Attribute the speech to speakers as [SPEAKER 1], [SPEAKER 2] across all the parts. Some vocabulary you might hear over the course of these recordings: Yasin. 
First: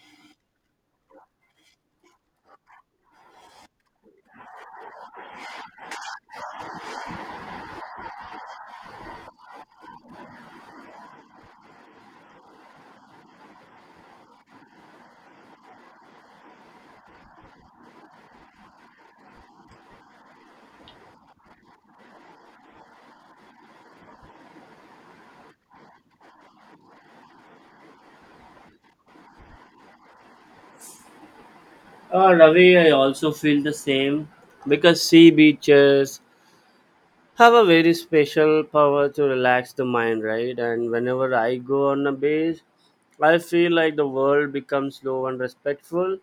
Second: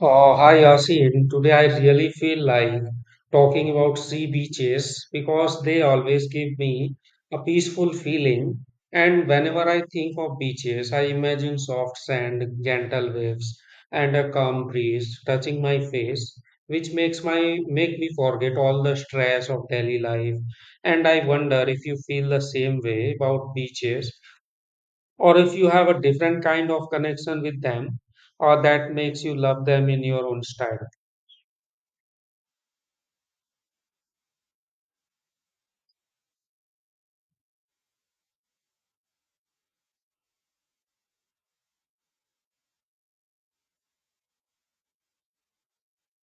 [SPEAKER 1] Oh, hi Yasin. Today I really feel like talking about sea beaches because they always give me a peaceful feeling. And whenever I think of beaches, I imagine soft sand, gentle waves, and a calm breeze touching my face, which makes my make me forget all the stress of daily life. And I wonder if you feel the same way about beaches or if you have a different kind of connection with them or that makes you love them in your own style.
[SPEAKER 2] Ravi, I also feel the same because sea beaches have a very special power to relax the mind, right? And whenever I go on a beach, I feel like the world becomes slow and respectful,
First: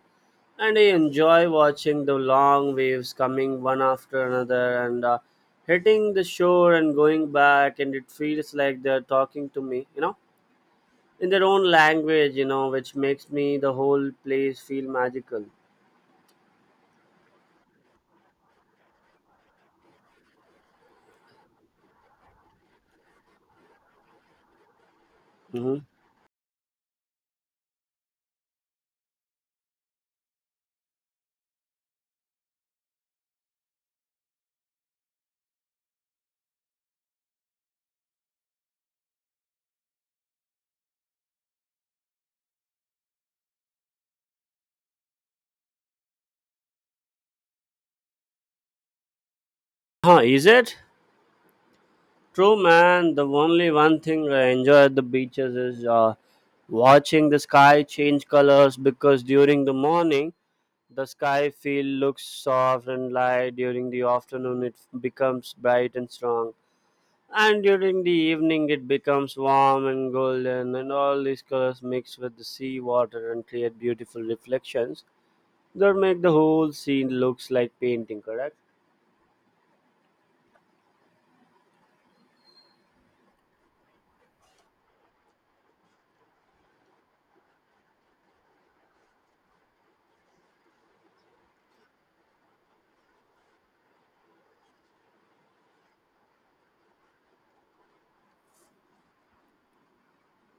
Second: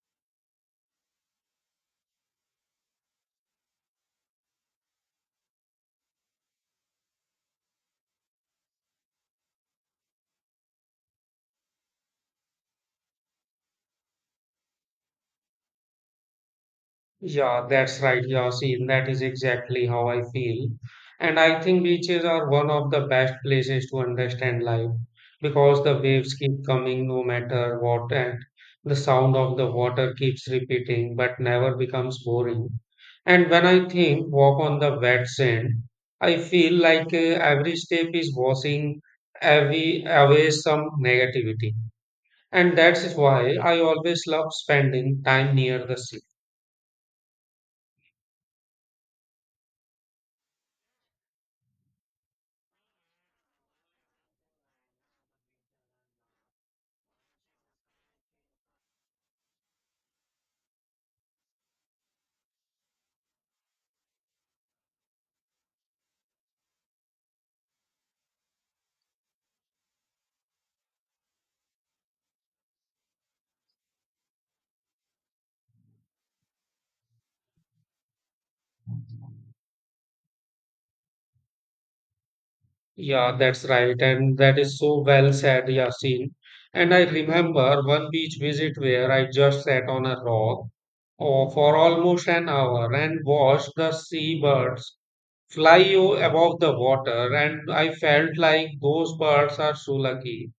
[SPEAKER 2] and I enjoy watching the long waves coming one after another and hitting the shore and going back, and it feels like they're talking to me, in their own language, which makes me the whole place feel magical.
[SPEAKER 1] Yeah, that's right, Yasin. That is exactly how I feel. And I think beaches are one of the best places to understand life
[SPEAKER 2] Hmm.
[SPEAKER 1] because the waves keep coming no matter what, and the sound of the water keeps repeating but never becomes boring. And when I think walk on the wet sand, I feel like every step is washing away some negativity. And that's why I always love spending time near the sea.
[SPEAKER 2] Huh, is it? True, man. The only one thing I enjoy at the beaches is watching the sky change colors because during the morning the sky feel looks soft and light. During the afternoon it becomes bright and strong, and during the evening it becomes warm and golden. And all these colors mix with the sea water and create beautiful reflections that make the whole scene looks like painting. Correct?
[SPEAKER 1] Yeah, that's right. And that is so well said, Yasin. And I remember one beach visit where I just sat on a rock oh, for almost an hour and watched the seabirds above the water. And I felt like those birds are so lucky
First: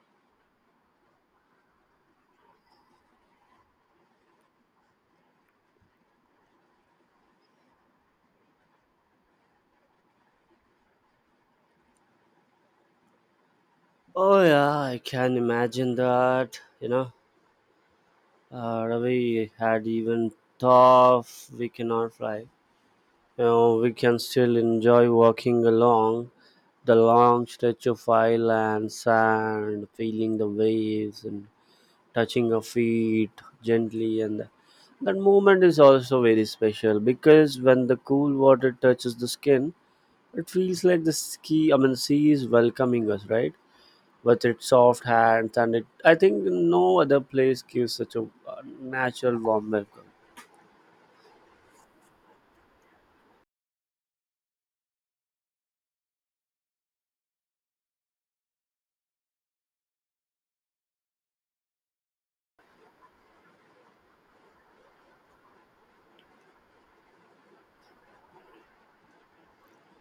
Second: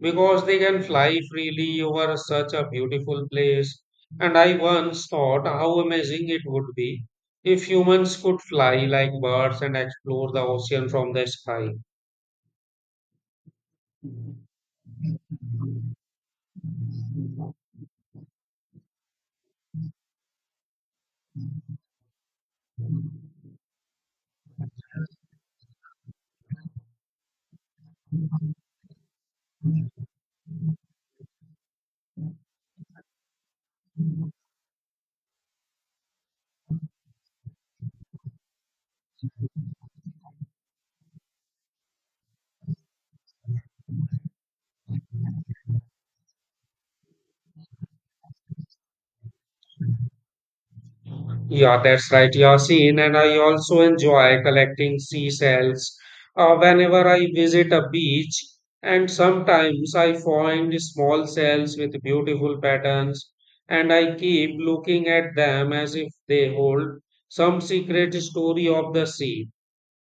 [SPEAKER 1] because they can fly freely over such a beautiful place. And I once thought how amazing it would be if humans could fly like birds and explore the ocean from the sky.
[SPEAKER 2] Oh yeah, I can imagine that. Ravi had even tough we cannot fly. We can still enjoy walking along the long stretch of island sand, feeling the waves and touching our feet gently and that moment is also very special because when the cool water touches the skin, it feels like the ski I mean sea is welcoming us, right? With its soft hands and it I think no other place gives such a uh, natural warm welcome.
[SPEAKER 1] Yeah, that's right, Yasin. And I also enjoy collecting seashells whenever I visit a beach. And sometimes I find small shells with beautiful patterns, and I keep looking at them as if they hold some secret story of the sea.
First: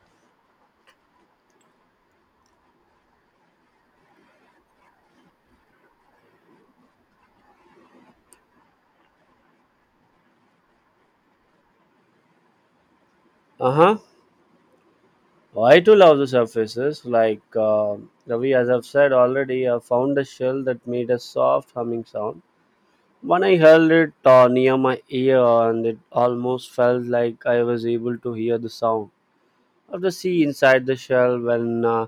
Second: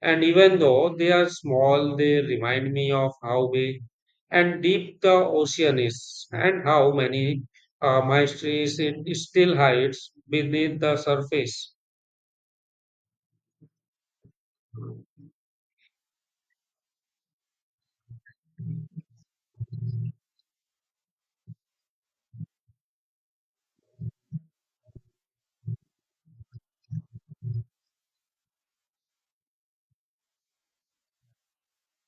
[SPEAKER 1] And even though they are small, they remind me of how big and deep the ocean is and how many mysteries it still hides beneath the surface.
[SPEAKER 2] Uh-huh. I too love the surfaces like Ravi, as I've said already, I found a shell that made a soft humming sound when I held it near my ear and it almost felt like I was able to hear the sound of the sea inside the shell when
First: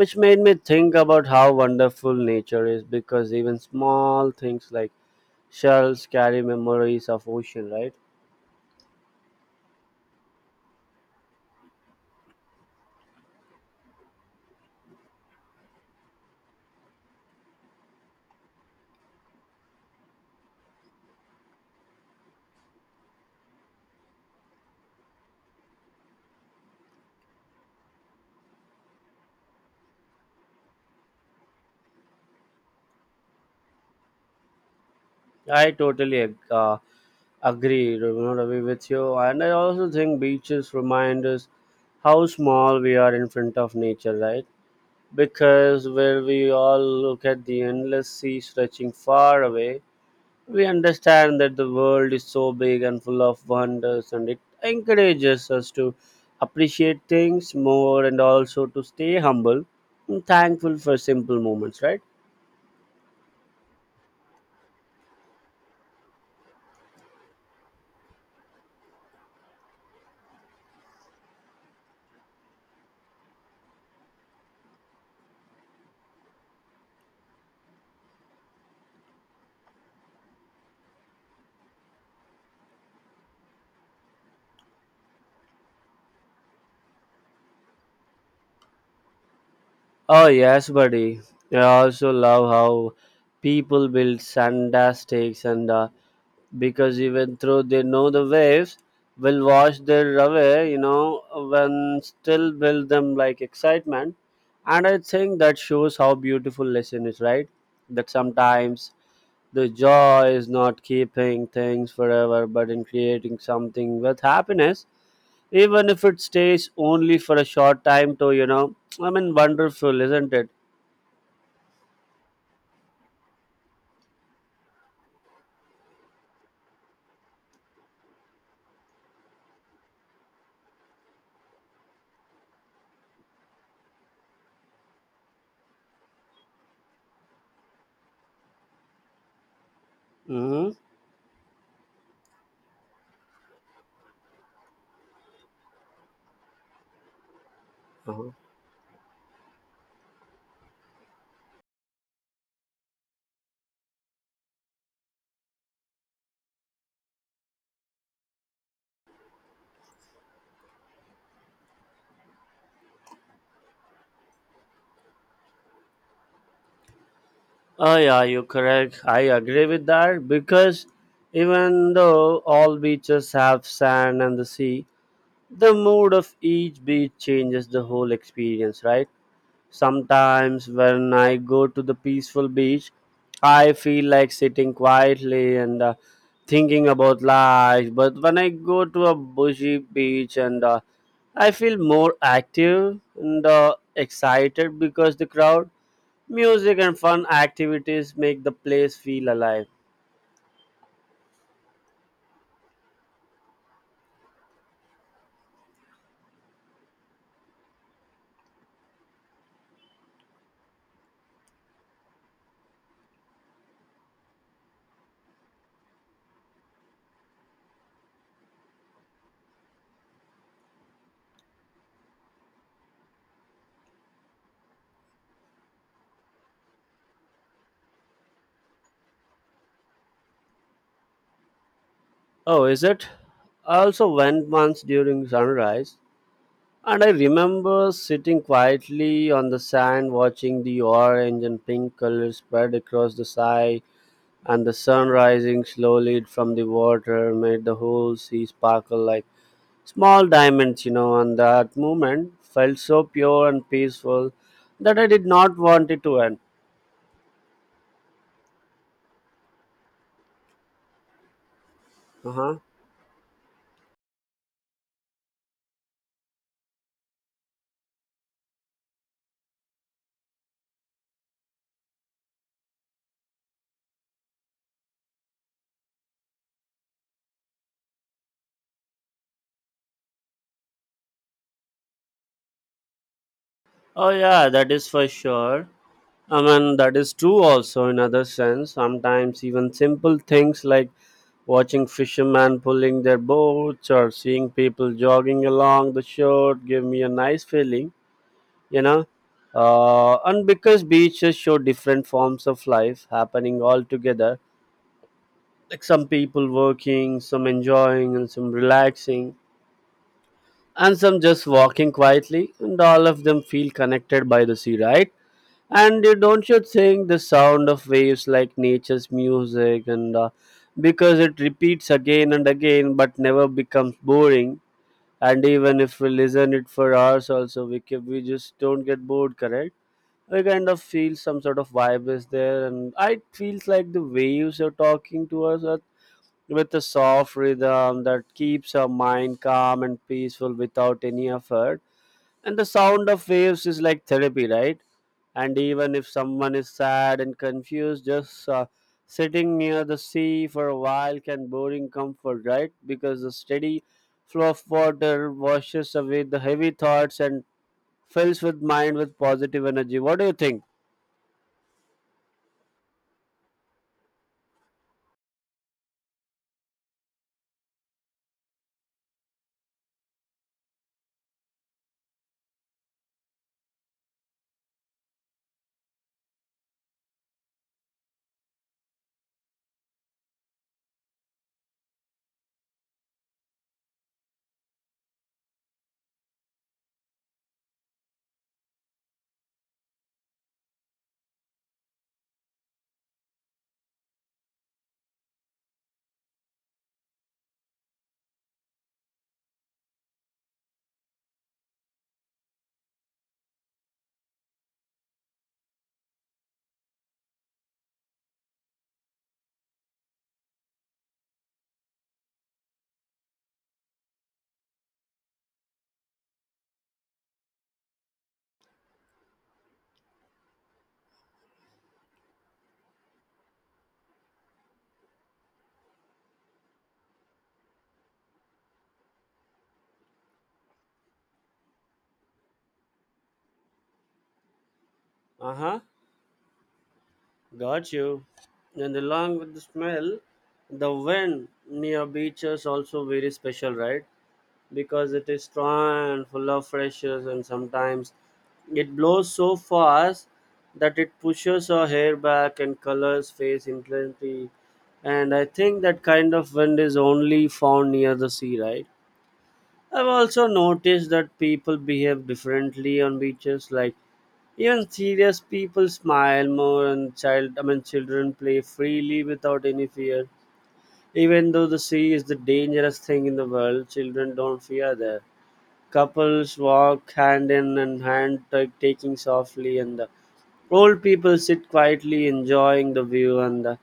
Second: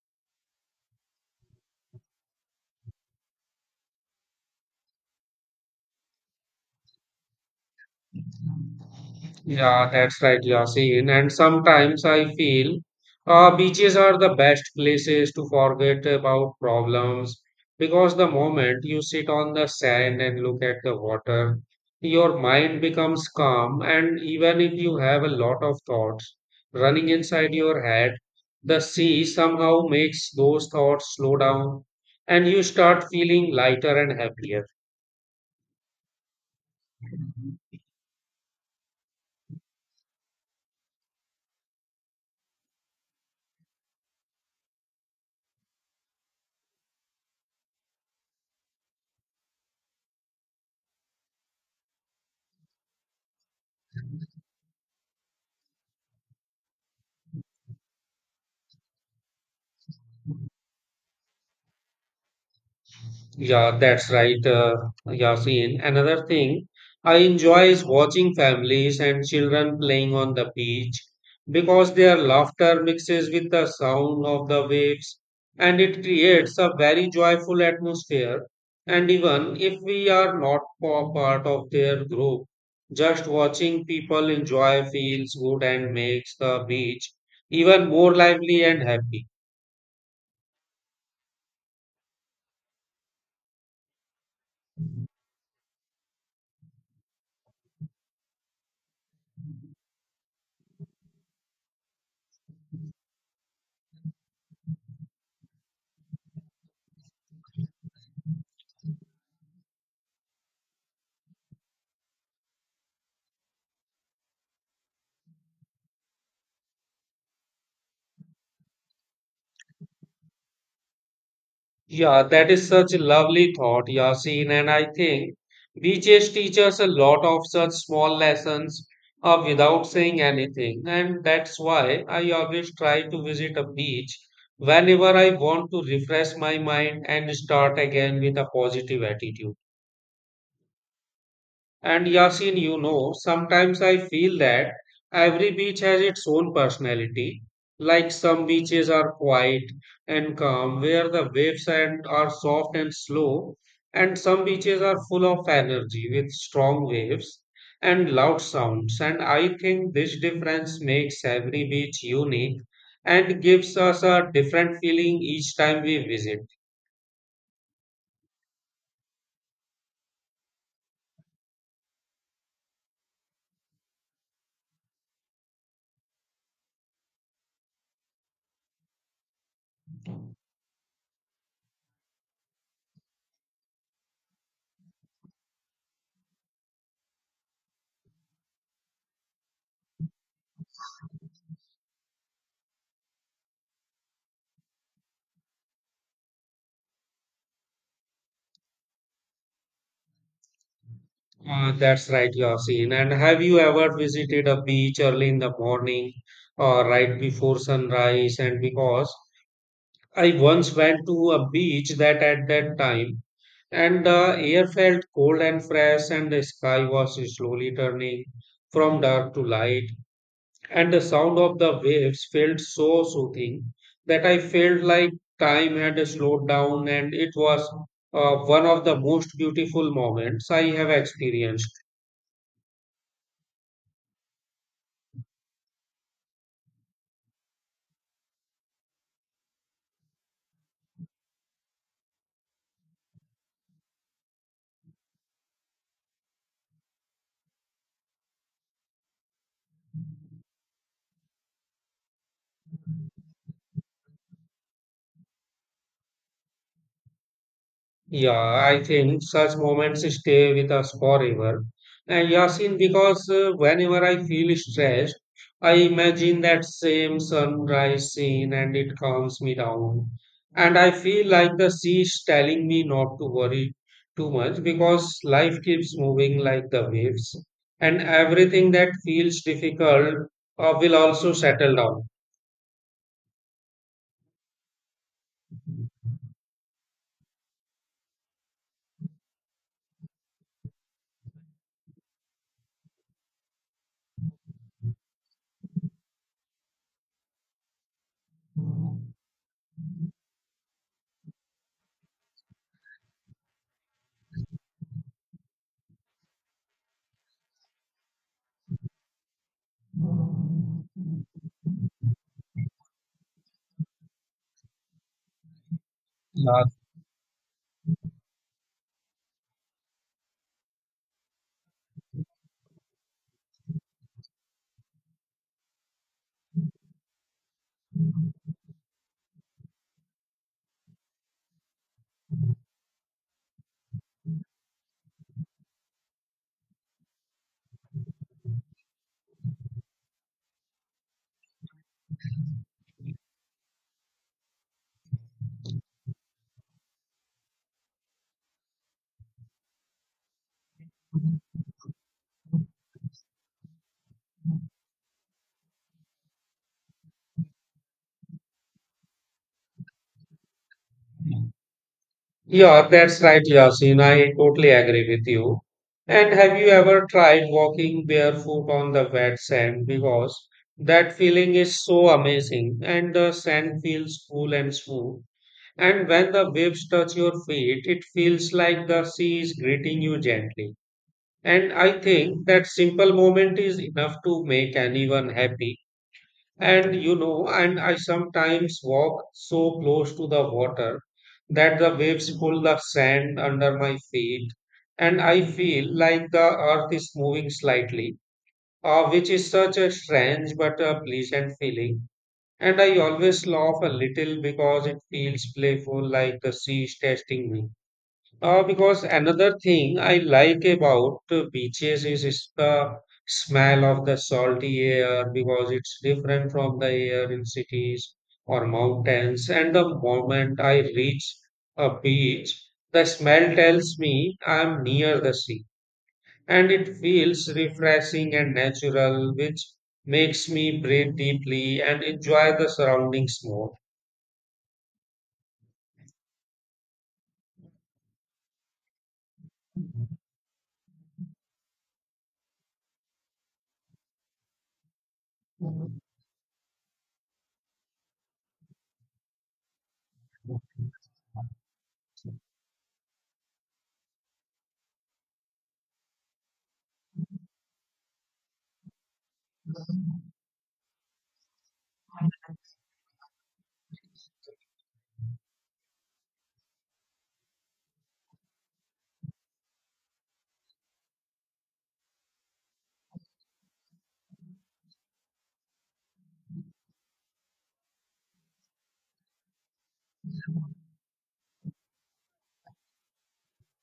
[SPEAKER 2] which made me think about how wonderful nature is because even small things like shells carry memories of ocean, right?
[SPEAKER 1] Yeah, that's right, Yasin. And sometimes I feel beaches are the best places to forget about problems because the moment you sit on the sand and look at the water, your mind becomes calm. And even if you have a lot of thoughts running inside your head, the sea somehow makes those thoughts slow down and you start feeling lighter and happier.
[SPEAKER 2] I totally agree, Ravi, with you and I also think beaches remind us how small we are in front of nature, right? Because where we all look at the endless sea stretching far away we understand that the world is so big and full of wonders and it encourages us to appreciate things more and also to stay humble and thankful for simple moments, right?
[SPEAKER 1] Yeah, that's right, Yasin. Another thing I enjoy is watching families and children playing on the beach because their laughter mixes with the sound of the waves and it creates a very joyful atmosphere. And even if we are not part of their group, just watching people enjoy feels good and makes the beach even more lively and happy.
[SPEAKER 2] Oh yes, buddy. I also love how people build sandbags and because even though they know the waves will wash their away, when still build them like excitement. And I think that shows how beautiful lesson is, right? That sometimes the joy is not keeping things forever, but in creating something with happiness, even if it stays only for a short time. To you know, I mean, wonderful, isn't it?
[SPEAKER 1] Yeah, that is such a lovely thought, Yasin, and I think beaches teach us a lot of such small lessons without saying anything. And that's why I always try to visit a beach whenever I want to refresh my mind and start again with a positive attitude.
[SPEAKER 2] Hmm.
[SPEAKER 1] And Yasin, you know, sometimes I feel that every beach has its own personality. Like
[SPEAKER 2] Oh
[SPEAKER 1] some beaches are quiet and calm, where the waves and are soft and slow, and some beaches are full of energy with strong waves and loud sounds. And I think this difference makes every beach unique and gives us a different feeling each time we visit.
[SPEAKER 2] yeah, you're correct. I agree with that because even though all beaches have sand and the sea, the mood of each beach changes the whole experience, right? Sometimes when I go to the peaceful beach, I feel like sitting quietly and thinking about life. But when I go to a bushy beach and I feel more active and excited because the crowd, music, and fun activities make the place feel alive.
[SPEAKER 1] That's right, Yasin. And have you ever visited a beach early in the morning or right before sunrise? And because I once went to a beach that at that time, and the air felt cold and fresh, and the sky was slowly turning from dark to light, and the sound of the waves felt so soothing that I felt like time had slowed down, and it was one of the most beautiful moments I have experienced.
[SPEAKER 2] Oh, is it? I also went once during sunrise. And I remember sitting quietly on the sand watching the orange and pink color spread across the sky and the sun rising slowly from the water made the whole sea sparkle like small diamonds, you know, and that moment felt so pure and peaceful that I did not want it to end.
[SPEAKER 1] Yeah, I think such moments stay with us forever. And
[SPEAKER 2] Uh-huh.
[SPEAKER 1] Yasin, because whenever I feel stressed, I imagine that same sunrise scene and it calms me down. And I feel like the sea is telling me not to worry too much because life keeps moving like the waves. And everything that feels difficult will also settle down.
[SPEAKER 2] Oh yeah, that is for sure. I mean that is true also in other sense. Sometimes even simple things like watching fishermen pulling their boats or seeing people jogging along the shore give me a nice feeling, you know. And because beaches show different forms of life happening all together, like some people working, some enjoying, and some relaxing, and some just walking quietly, and all of them feel connected by the sea, right? And you don't you
[SPEAKER 1] Yeah,
[SPEAKER 2] think the sound of waves like nature's music and because it repeats again and again but never becomes boring and even if we listen it for hours also we just don't get bored, correct? We kind of feel some sort of vibe is there and I feels like the waves are talking to us at- with a soft rhythm that keeps our mind calm and peaceful without any effort and the sound of waves is like therapy, right? And even if someone is sad and confused just sitting near the sea for a while can bring comfort, right? Because the steady flow of water washes away the heavy thoughts and fills with mind with positive energy, what do you think?
[SPEAKER 1] Yeah, that's right, Yasin. I totally agree with you. And have you ever tried walking barefoot on the wet sand? Because that feeling is so amazing, and the sand feels cool and smooth. And when the waves touch your feet, it feels like the sea is greeting you gently. And I think that simple moment is enough to make anyone happy. And you know, and I sometimes walk so close to the water that the waves pull the sand under my feet, and I feel like the earth is moving slightly, which is such a strange but a pleasant feeling. And I always laugh a little because it feels playful, like the sea is testing me. Because another thing I like about beaches is the smell of the salty air because it's different from the air in cities or mountains. And the moment I reach a beach, the smell tells me I'm near the sea. And it feels refreshing and natural, which makes me breathe deeply and enjoy the surroundings more.
[SPEAKER 2] Uh-huh. Got you. And along with the smell the wind near beaches also very special, right? Because it is strong and full of freshers and sometimes it blows so fast that it pushes our hair back and colors face in plenty and I think that kind of wind is only found near the sea, right? I've also noticed that people behave differently on beaches like even serious people smile more and child I mean children play freely without any fear even though the sea is the dangerous thing in the world children don't fear there. Couples walk hand in and hand, ta- taking softly, and the old people sit quietly, enjoying the view. And the,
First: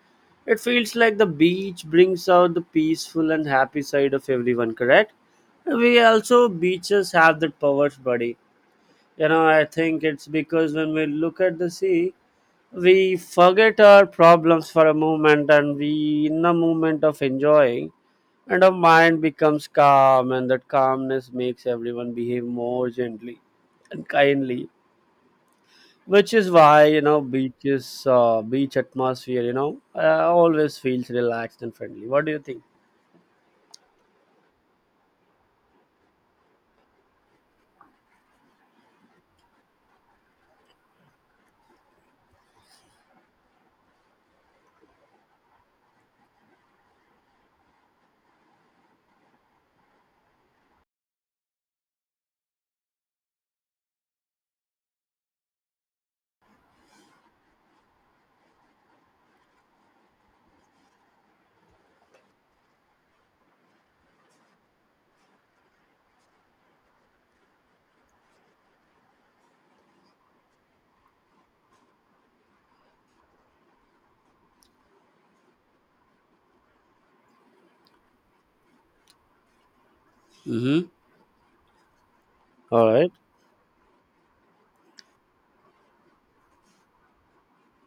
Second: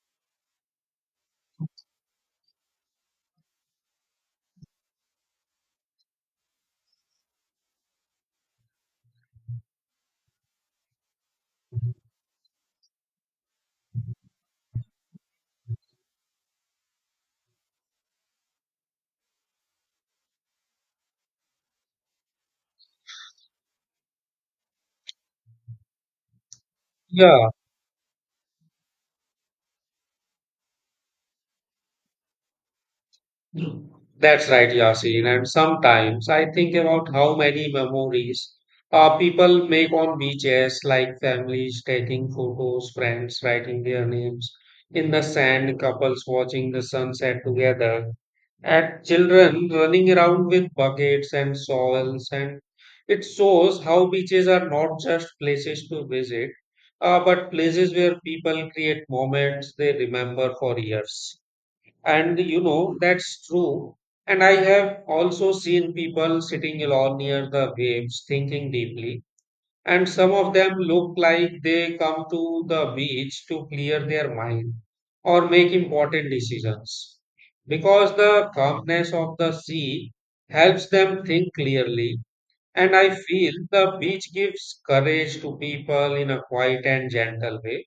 [SPEAKER 2] it feels like the beach brings out the peaceful and happy side of everyone. Correct? We also beaches have that power, buddy. You know, I think it's because when we look at the sea, we forget our problems for a moment, and we in the moment of enjoying and our mind becomes calm and that calmness makes everyone behave more gently and kindly which is why you know
[SPEAKER 1] Yeah.
[SPEAKER 2] beaches beach atmosphere you know always feels relaxed and friendly, what do you think?
[SPEAKER 1] That's right, Yasin. And sometimes I think about how many memories people make on beaches, like families taking photos, friends writing their names in the sand, couples watching the sunset together, and children running around with buckets and soils. And it shows how beaches are not just places to visit, but places where people create moments they remember for years. And you know, that's true. And I have also seen people sitting alone near the waves, thinking deeply. And some of them look like they come to the beach to clear their mind or make important decisions. Because the calmness of the sea
[SPEAKER 2] Mm-hmm.
[SPEAKER 1] helps them think clearly.
[SPEAKER 2] All
[SPEAKER 1] And
[SPEAKER 2] right.
[SPEAKER 1] I feel the beach gives courage to people in a quiet and gentle way.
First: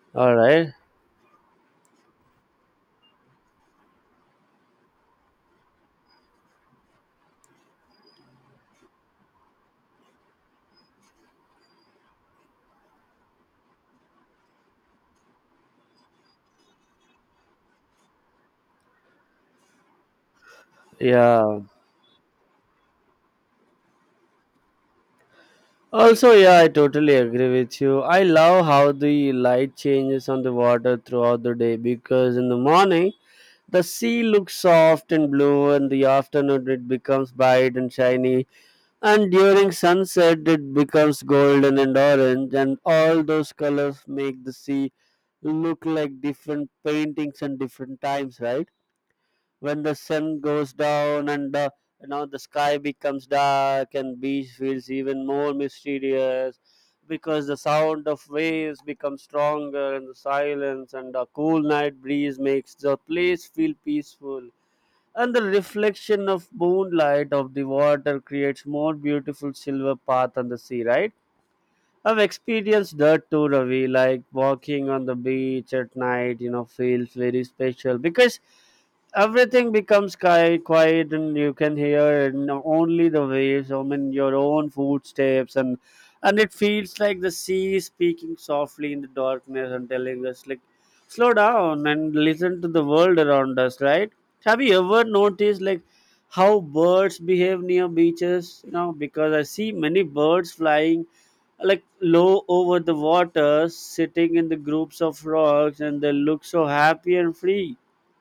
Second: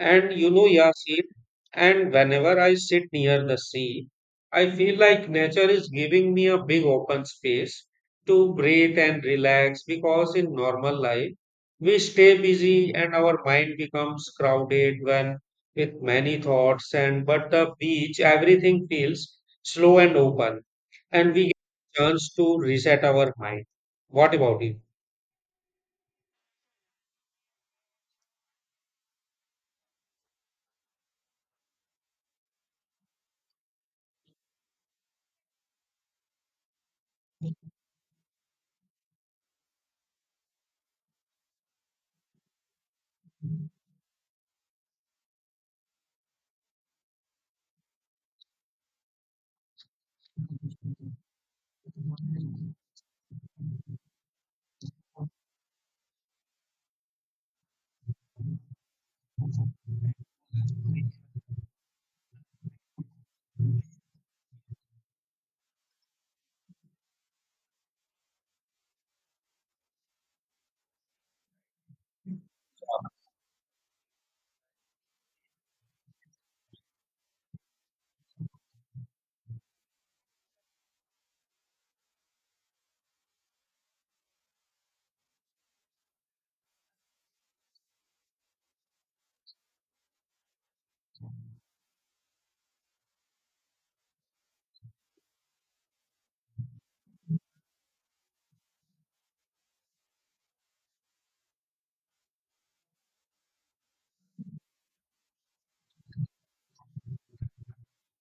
[SPEAKER 1] And
[SPEAKER 2] All
[SPEAKER 1] you know,
[SPEAKER 2] right.
[SPEAKER 1] Yasin, and whenever I sit near the sea, I feel like nature is giving me a big open space to breathe and relax because in normal life, we stay busy and our mind becomes crowded when with many thoughts and but the beach everything feels slow and open and we
[SPEAKER 2] Yeah.
[SPEAKER 1] get a chance to reset our mind. What about you?
[SPEAKER 2] Also, yeah, I totally agree with you. I love how the light changes on the water throughout the day because in the morning the sea looks soft and blue, and the afternoon it becomes bright and shiny, and during sunset it becomes golden and orange, and all those colors make the sea look like different paintings and different times, right? When the sun goes down and you know the sky becomes dark and beach feels even more mysterious because the sound of waves becomes stronger and the silence and a cool night breeze makes the place feel peaceful and the reflection of moonlight of the water creates more beautiful silver path on the sea, right? I've experienced that too, Ravi. Like walking on the beach at night, you know, feels very special because everything becomes quiet, and you can hear and only the waves. I mean, your own footsteps, and it feels like the sea is speaking softly in the darkness and telling us, like, slow down and listen to the world around us. Right? Have you ever noticed like how birds behave near beaches? You know, because I see many birds flying like low over the water, sitting in the groups of rocks, and they look so happy and free.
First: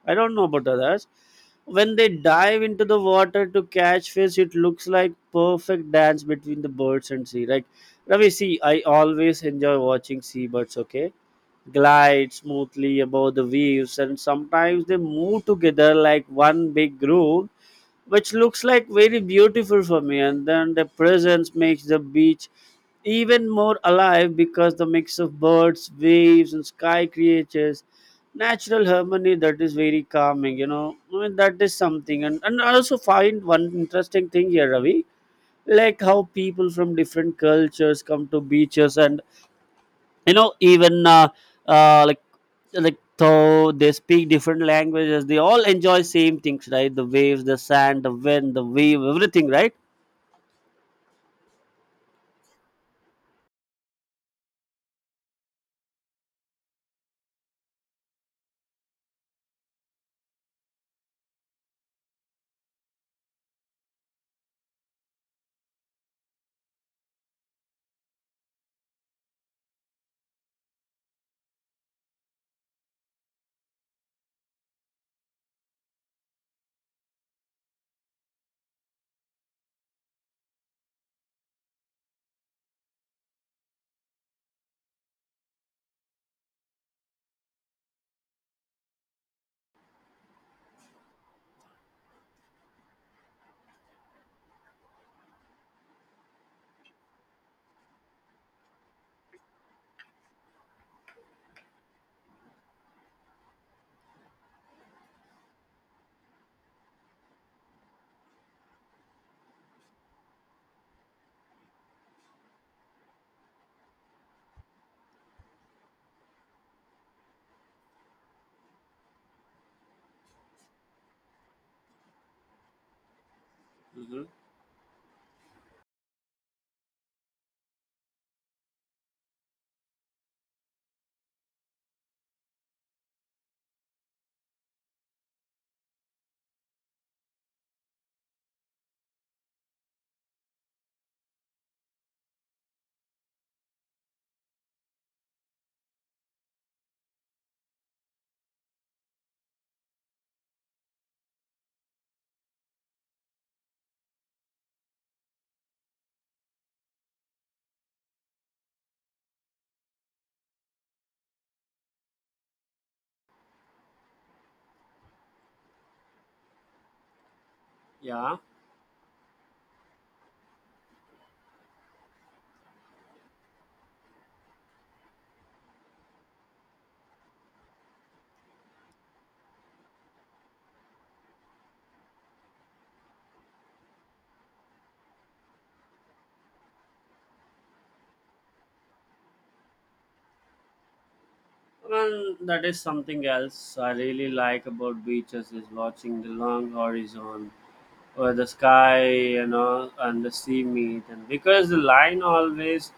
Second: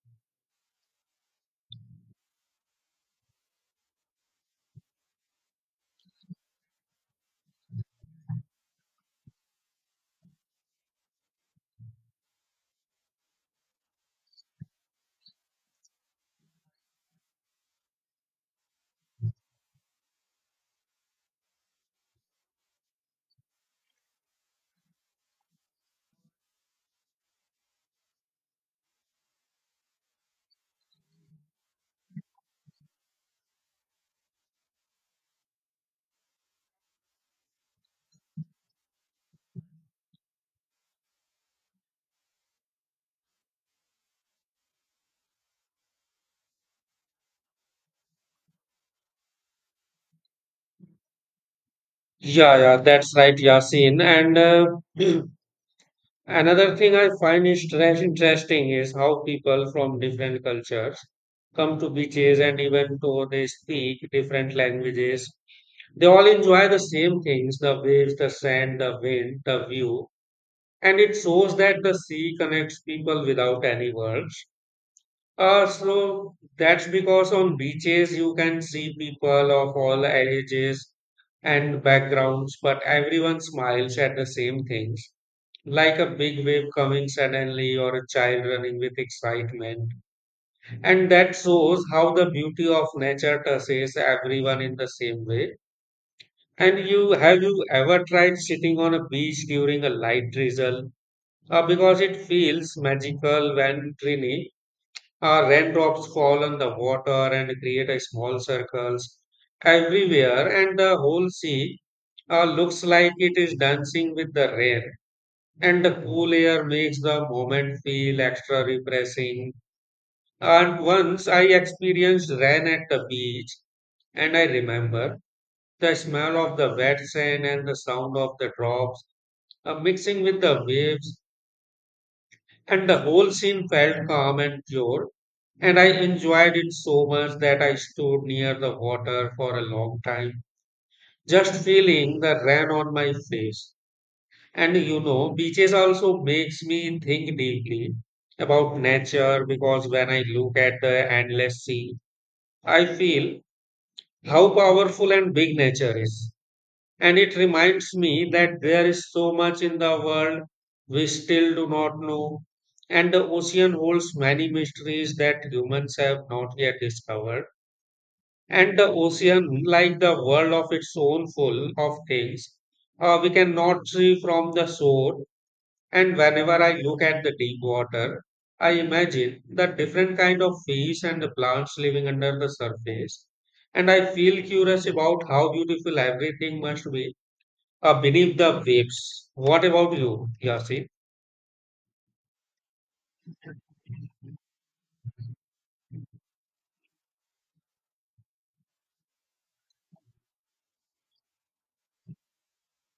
[SPEAKER 2] I don't know about others. When they dive into the water to catch fish, it looks like perfect dance between the birds and sea. Like Ravi, see, I always enjoy watching seabirds. Okay, glide smoothly above the waves, and sometimes they move together like one big group which looks like very beautiful for me and then the presence makes the beach even more alive because the mix of birds waves and sky creatures natural harmony that is very calming, you know, I mean that is something and I also find one interesting thing here, Ravi, like how people from different cultures come to beaches and you know even uh, like like though they speak different languages they all enjoy same things, right? The waves, the sand, the wind, the wave, everything, right?
[SPEAKER 1] Yeah, that's right, Yasin. And another thing I find is trash interesting is how people from different cultures come to beaches and even though they speak different languages, they all enjoy the same things, the waves, the sand, the wind, the view. And it shows that the sea connects people without any words. So that's because on beaches you can see people of all ages and backgrounds, but everyone smiles at the same things like a big wave coming suddenly or a child running with excitement. And that shows how the beauty of nature touches everyone in the same way. And you have you ever tried sitting on a beach during a light drizzle? Because it feels magical when tiny raindrops fall on the water and create a small circles everywhere, and the whole sea looks like it is dancing with the rain and the cool air makes the moment feel extra refreshing. And once I experienced rain at the beach, and I remember the smell of the wet sand and the sound of the drops mixing with the waves, and the whole scene felt calm and pure. And I enjoyed it so much that I stood near the water for a long time, just feeling the rain on my face. And you know, beaches also makes me think deeply about nature because when I look at the endless sea, I feel how powerful and big nature is. And it reminds me that there is so much in the world we still do not know. And the ocean holds many mysteries that humans have not yet discovered.
[SPEAKER 2] Yeah.
[SPEAKER 1] And the ocean, like the world of its own, full of things we cannot see from the shore and whenever I look at the deep water, I imagine the different kind of fish and the plants living under the surface. And I feel curious about how beautiful everything must be beneath the waves. What about you, Yasin?
[SPEAKER 2] Well, that is something else I really like about beaches is watching the long horizon where the sky, you know, and the sea meet. And because the line always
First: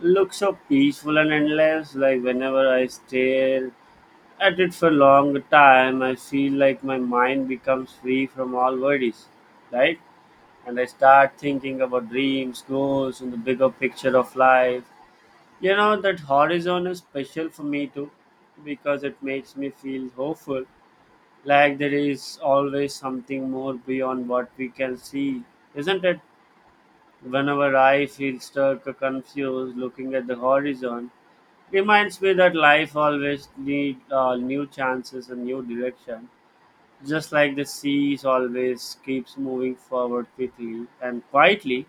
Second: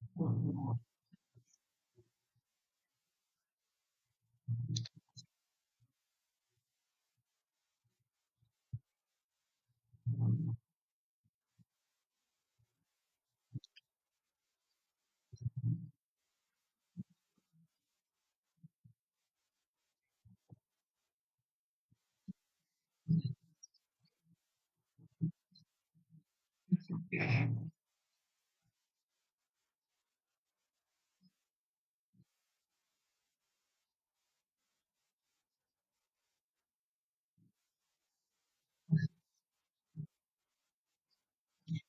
[SPEAKER 2] looks so peaceful and endless, like whenever I stare at it for a long time, I feel like my mind becomes free from all worries, right? And I start thinking about dreams, goals, and the bigger picture of life. You know, that horizon is special for me too because it makes me feel hopeful. Like there is always something more beyond what we can see, isn't it? Whenever I feel stuck or confused looking at the horizon, reminds me that life always needs new chances and new direction. Just like the seas always keeps moving forward quickly and quietly,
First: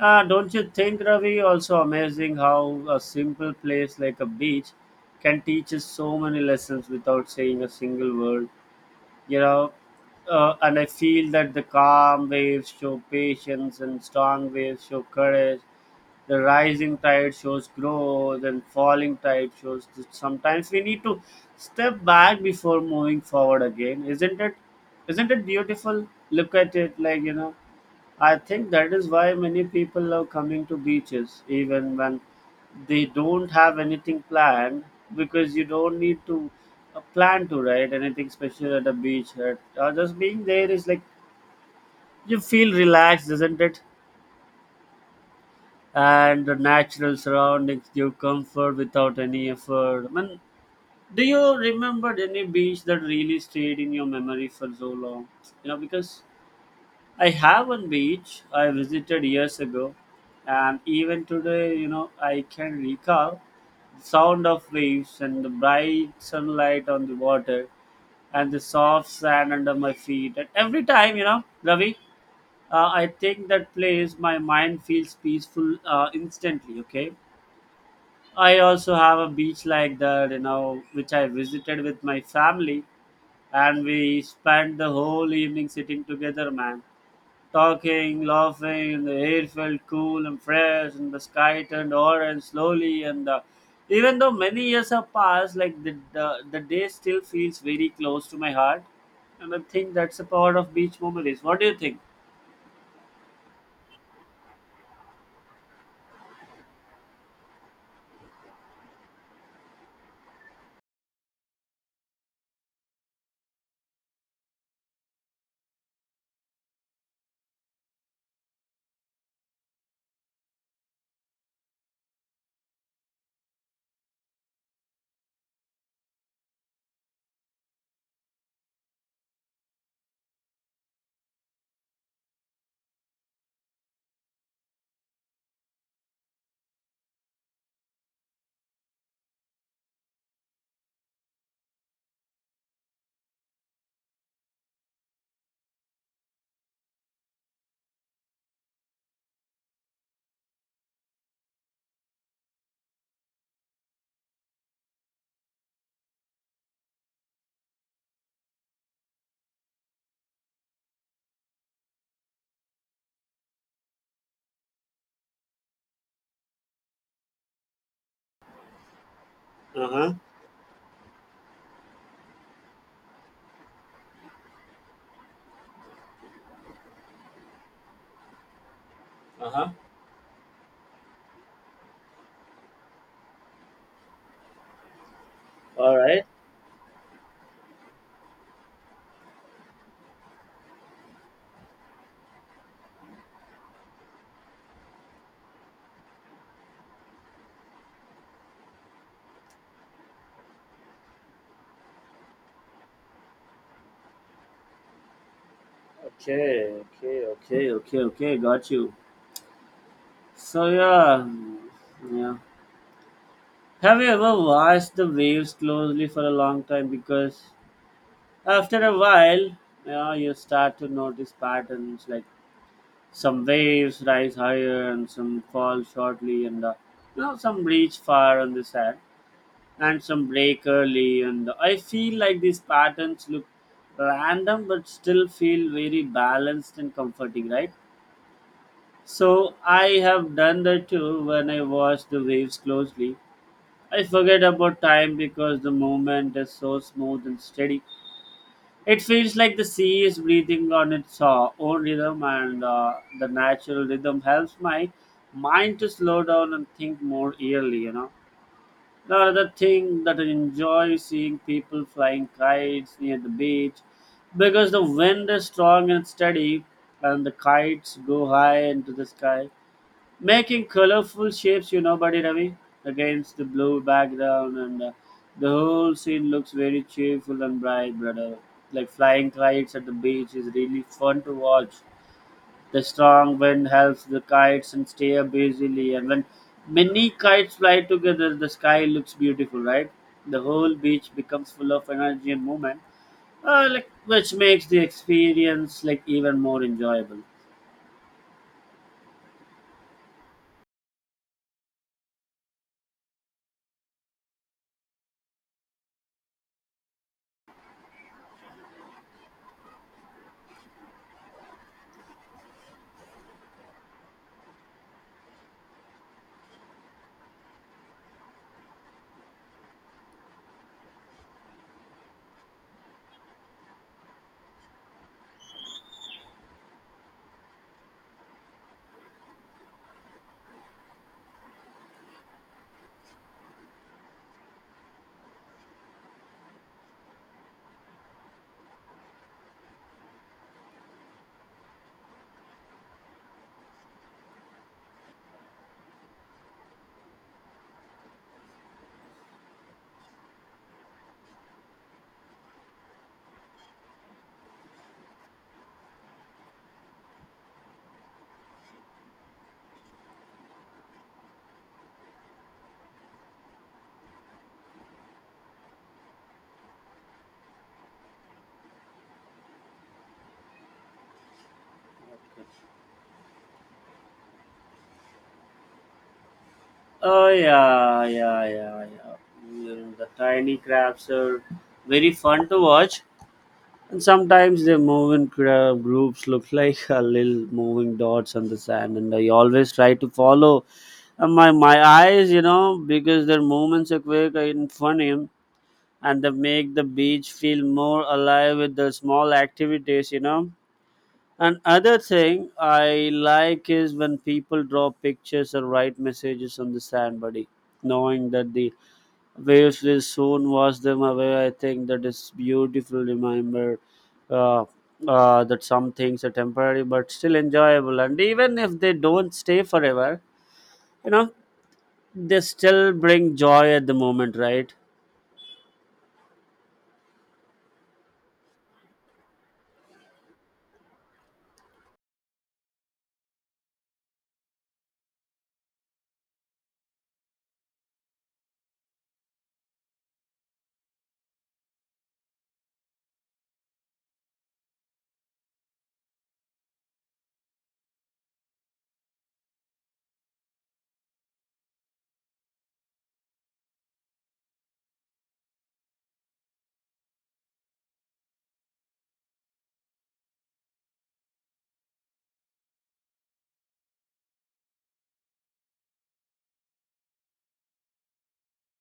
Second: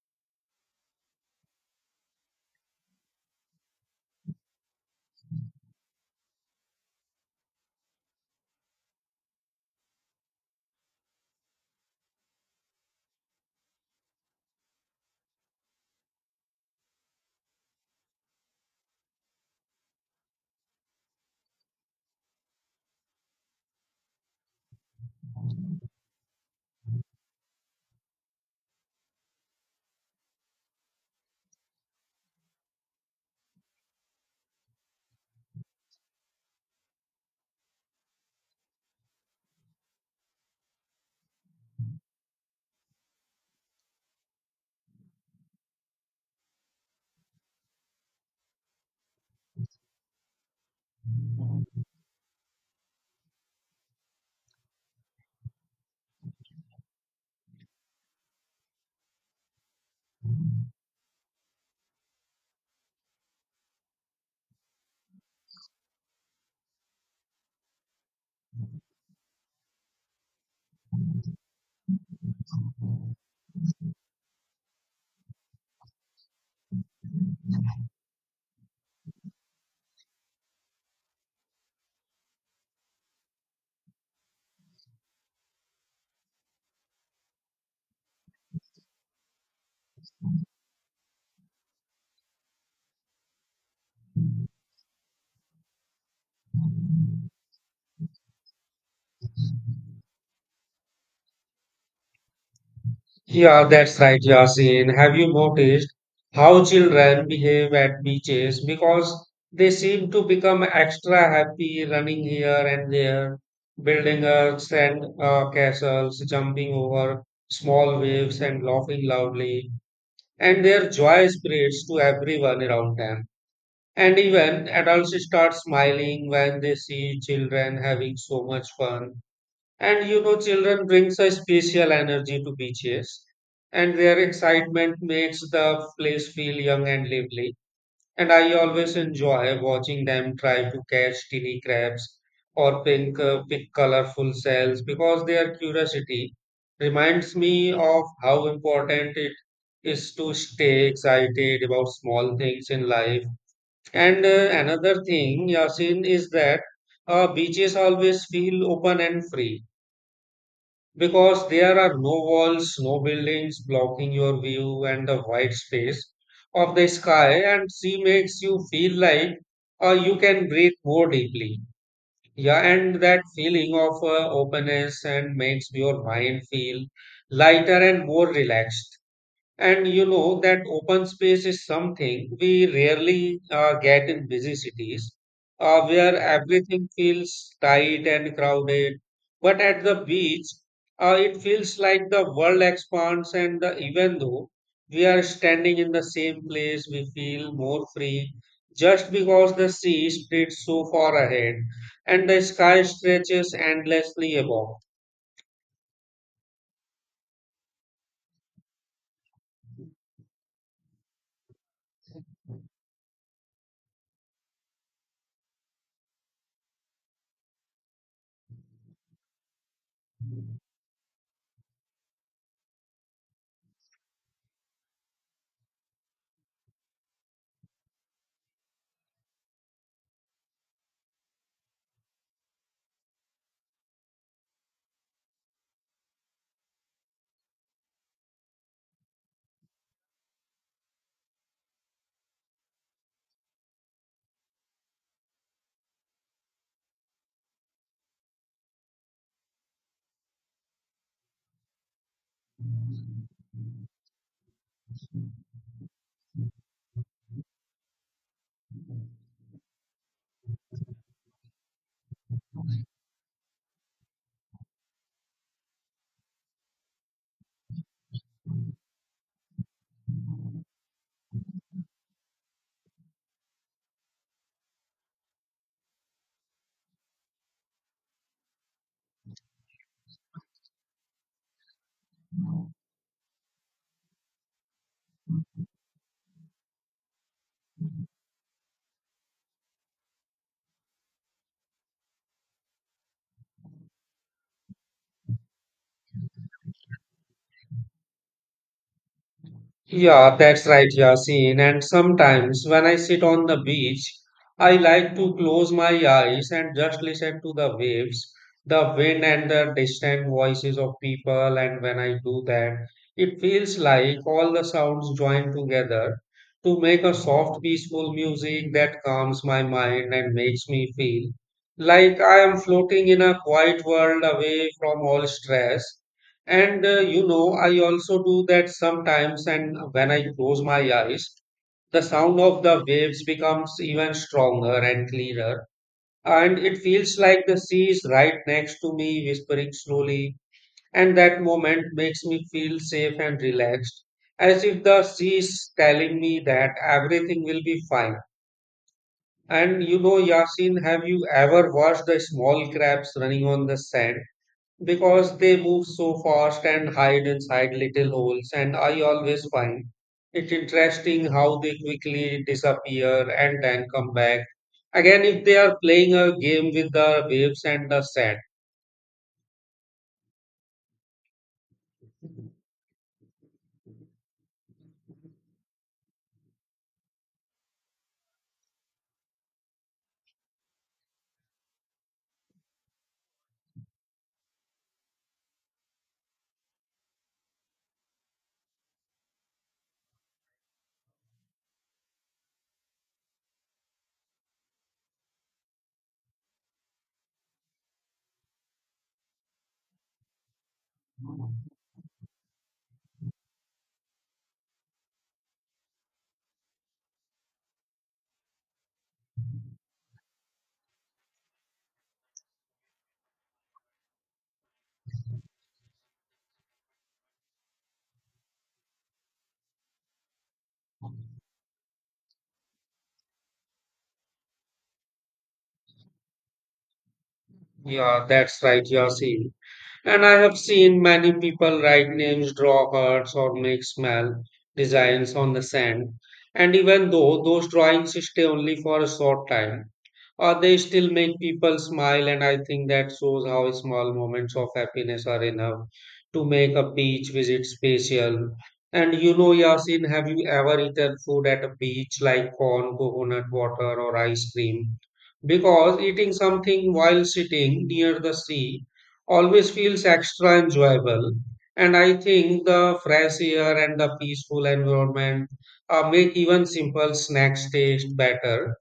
[SPEAKER 2] don't you think, Ravi? Also amazing how a simple place like a beach can teach us so many lessons without saying a single word. You know, and I feel that the calm waves show patience and strong waves show courage, the rising tide shows growth and falling tide shows that sometimes we need to step back before moving forward again, isn't it? Isn't it beautiful? Look at it. I think that is why many people love coming to beaches even when they don't have anything planned, because you don't need to plan to write anything special at a beach, or just being there is like you feel relaxed, isn't it? And the natural surroundings give comfort without any effort. I mean, do you remember any beach that really stayed in your memory for so long? You know, because I have one beach I visited years ago, and even today, you know, I can recall the sound of waves and the bright sunlight on the water and the soft sand under my feet. And every time, you know, Ravi, I think that place my mind feels peaceful instantly. Okay, I also have a beach like that, you know, which I visited with my family, and we spent the whole evening sitting together, man, talking, laughing, and the air felt cool and fresh, and the sky turned orange slowly, and even though many years have passed, like the day still feels very close to my heart, and I think that's a part of beach memories. What do you think?
[SPEAKER 1] Yeah, that's right, Yasin. Have you noticed how children behave at beaches? Because they seem to become extra happy running here and there, building sand castles, jumping over small waves and laughing loudly. And their joy spreads to everyone around them. And even adults start smiling when they see children having so much fun. And you know, children brings a special energy to beaches, and their excitement makes the place feel young and lively. And I always enjoy watching them try to catch tiny crabs or pick colorful shells because their curiosity reminds me of how important it is to stay excited about small things in life. And Another thing, Yasin, is that beaches always feel open and free because there are no walls, no buildings blocking your view, and the wide space of the sky and sea makes you feel like
[SPEAKER 2] Uh huh.
[SPEAKER 1] you can breathe more deeply. Yeah, and that feeling of openness and makes your mind feel lighter and more relaxed.
[SPEAKER 2] Uh huh.
[SPEAKER 1] And you know that open space is something we rarely get in busy cities,
[SPEAKER 2] All
[SPEAKER 1] where
[SPEAKER 2] right.
[SPEAKER 1] everything feels tight and crowded. But at the beach, it feels like the world expands, and the, even though we are standing in the same place, we feel more free just because the sea spreads so far ahead and the sky stretches endlessly above.
[SPEAKER 2] Okay. Okay. Okay. Okay. Okay. Got you. So yeah, yeah. Have you ever watched the waves closely for a long time? Because after a while, yeah, you start to notice patterns like some waves rise higher and some fall shortly, and you know, some reach far on the sand and some break early. And I feel like these patterns look random, but still feel very balanced and comforting, right? So I have done that too when I watch the waves closely. I forget about time because the movement is so smooth and steady. It feels like the sea is breathing on its own rhythm, and the natural rhythm helps my mind to slow down and think more clearly. You know, the other thing that I enjoy seeing people flying kites near the beach, because the wind is strong and steady, and the kites go high into the sky making colorful shapes, you know, buddy Ravi, against the blue background, and the whole scene looks very cheerful and bright, brother. Like, flying kites at the beach is really fun to watch. The strong wind helps the kites and stay up easily, and when many kites fly together the sky looks beautiful, right? The whole beach becomes full of energy and movement, like, which makes the experience like even more enjoyable.
[SPEAKER 1] Yeah, that's right, Yasin. And sometimes when I sit on the beach, I like to close my eyes and just listen to the waves, the wind, and the distant voices of people. And when I do that, it feels like all the sounds join together to make a soft, peaceful music that calms my mind and makes me feel like I am floating in a quiet world away from all stress. And I also do that sometimes, and when I close my eyes, the sound of the waves becomes even stronger and clearer. And it feels like the sea is right next to me, whispering slowly. And that moment makes me feel safe and relaxed, as if the sea is telling me that everything will be fine. And Yasin, have you ever watched the small crabs running on the sand? Because they move so fast and hide inside little holes, and I always find it interesting how they quickly disappear and then come back. Again, if they are playing a game with the waves and the sand.
[SPEAKER 2] Oh yeah, yeah, yeah, yeah. Mm, the tiny crabs are very fun to watch, and sometimes they move in groups, look like a little moving dots on the sand. And I always try to follow my eyes, you know, because their movements are quick and funny, and they make the beach feel more alive with the small activities, you know. Another thing I like is when people draw pictures or write messages on the sand, buddy. Knowing that the waves will soon wash them away, I think that is beautiful. Remember uh, that some things are temporary but still enjoyable, and even if they don't stay forever, you know, they still bring joy at the moment, right?
[SPEAKER 1] Yeah, that's right, Yasi. And I have seen many people write names, draw hearts, or make small designs on the sand. And even though those drawings stay only for a short time, they still make people smile. And I think that shows how small moments of happiness are enough to make a beach visit special. And Yasin, have you ever eaten food at a beach like corn, coconut water, or ice cream? Because eating something while sitting near the sea always feels extra enjoyable. And I think the fresh air and the peaceful environment make even simple snacks taste better.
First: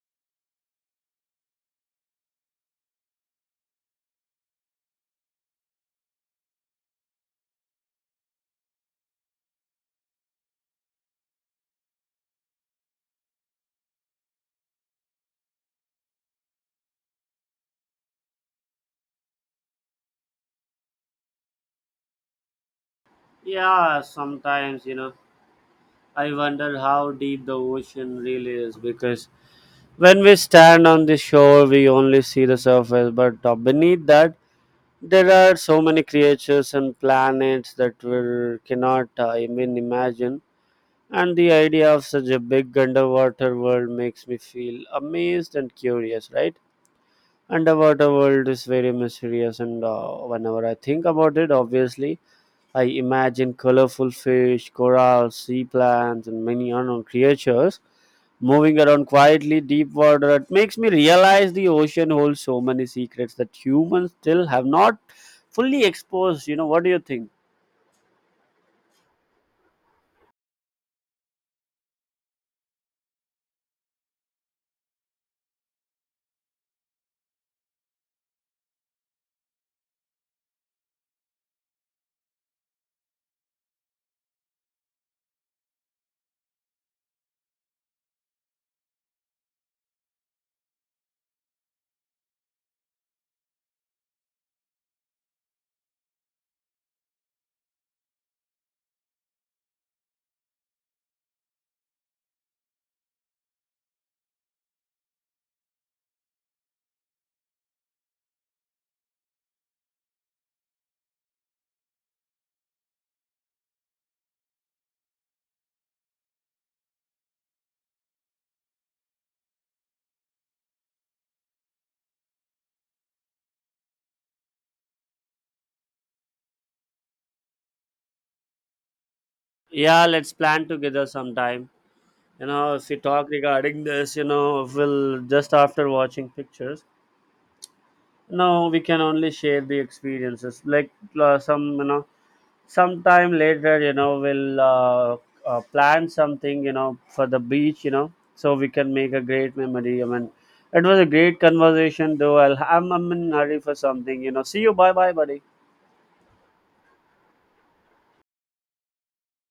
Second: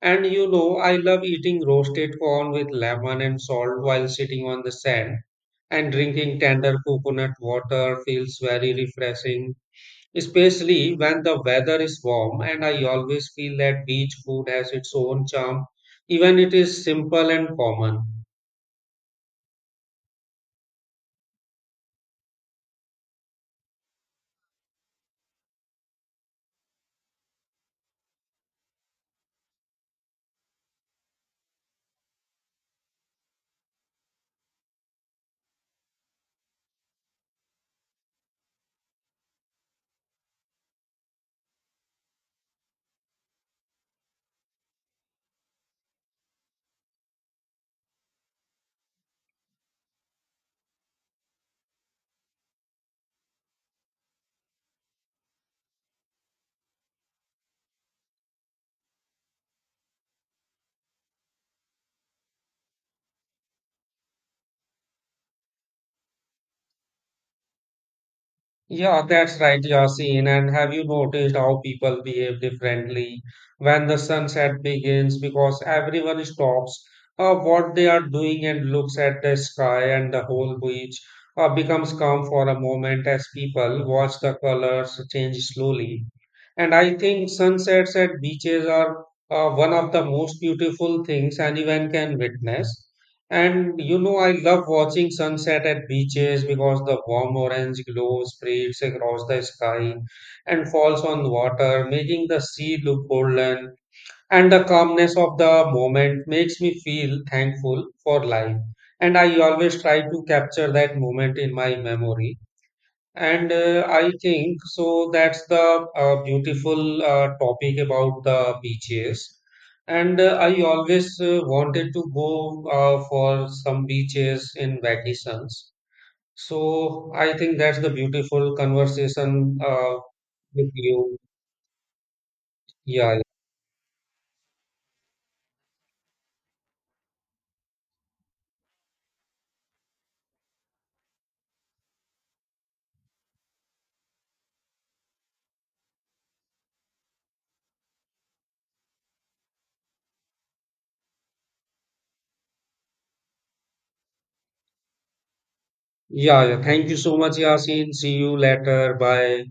[SPEAKER 1] And I love eating roasted corn with lemon and salt while sitting on the sand. And drinking tender coconut water feels very refreshing, especially when the weather is warm. And I always feel that beach food has its own charm, even it is simple and common.
[SPEAKER 2] Yeah, sometimes, you know, I wonder how deep the ocean really is, because when we stand on the shore, we only see the surface, but beneath that, there are so many creatures and planets that we cannot even imagine. And the idea of such a big underwater world makes me feel amazed and curious, right? Underwater world is very mysterious, and whenever I think about it, obviously, I imagine colorful fish, corals, sea plants, and many unknown creatures moving around quietly, deep water. It makes me realize the ocean holds so many secrets that humans still have not fully exposed. You know, what do you think?
[SPEAKER 1] Yeah, that's right, Yasin. And have you noticed how people behave differently when the sunset begins? Because everyone stops what they are doing and looks at the sky, and the whole beach becomes calm for a moment as people watch the colors change slowly. And I think sunsets at beaches are one of the most beautiful things anyone can witness. And I love watching sunset at beaches because the warm orange glow spreads across the sky and falls on water, making the sea look golden. And the calmness of the moment makes me feel thankful for life. And I always try to capture that moment in my memory and I think so that's the beautiful topic about the beaches. And I always wanted to go for some beaches in vacations. So I think that's the beautiful conversation
[SPEAKER 2] Yeah, let's plan
[SPEAKER 1] with
[SPEAKER 2] together
[SPEAKER 1] you.
[SPEAKER 2] sometime. You know, if we
[SPEAKER 1] Yeah,
[SPEAKER 2] talk regarding this, you know, we'll just after watching pictures. No, we can only share the experiences. Like, some, you know, sometime later, you know, we'll plan something, you know, for the beach, you know, so we can make a great memory. I mean, it was a great conversation, though. I'll, I'm in a hurry for something, you know. See you, bye bye, buddy.
[SPEAKER 1] yeah, yeah, yeah. Thank you so much, Yasin. See you later. Bye.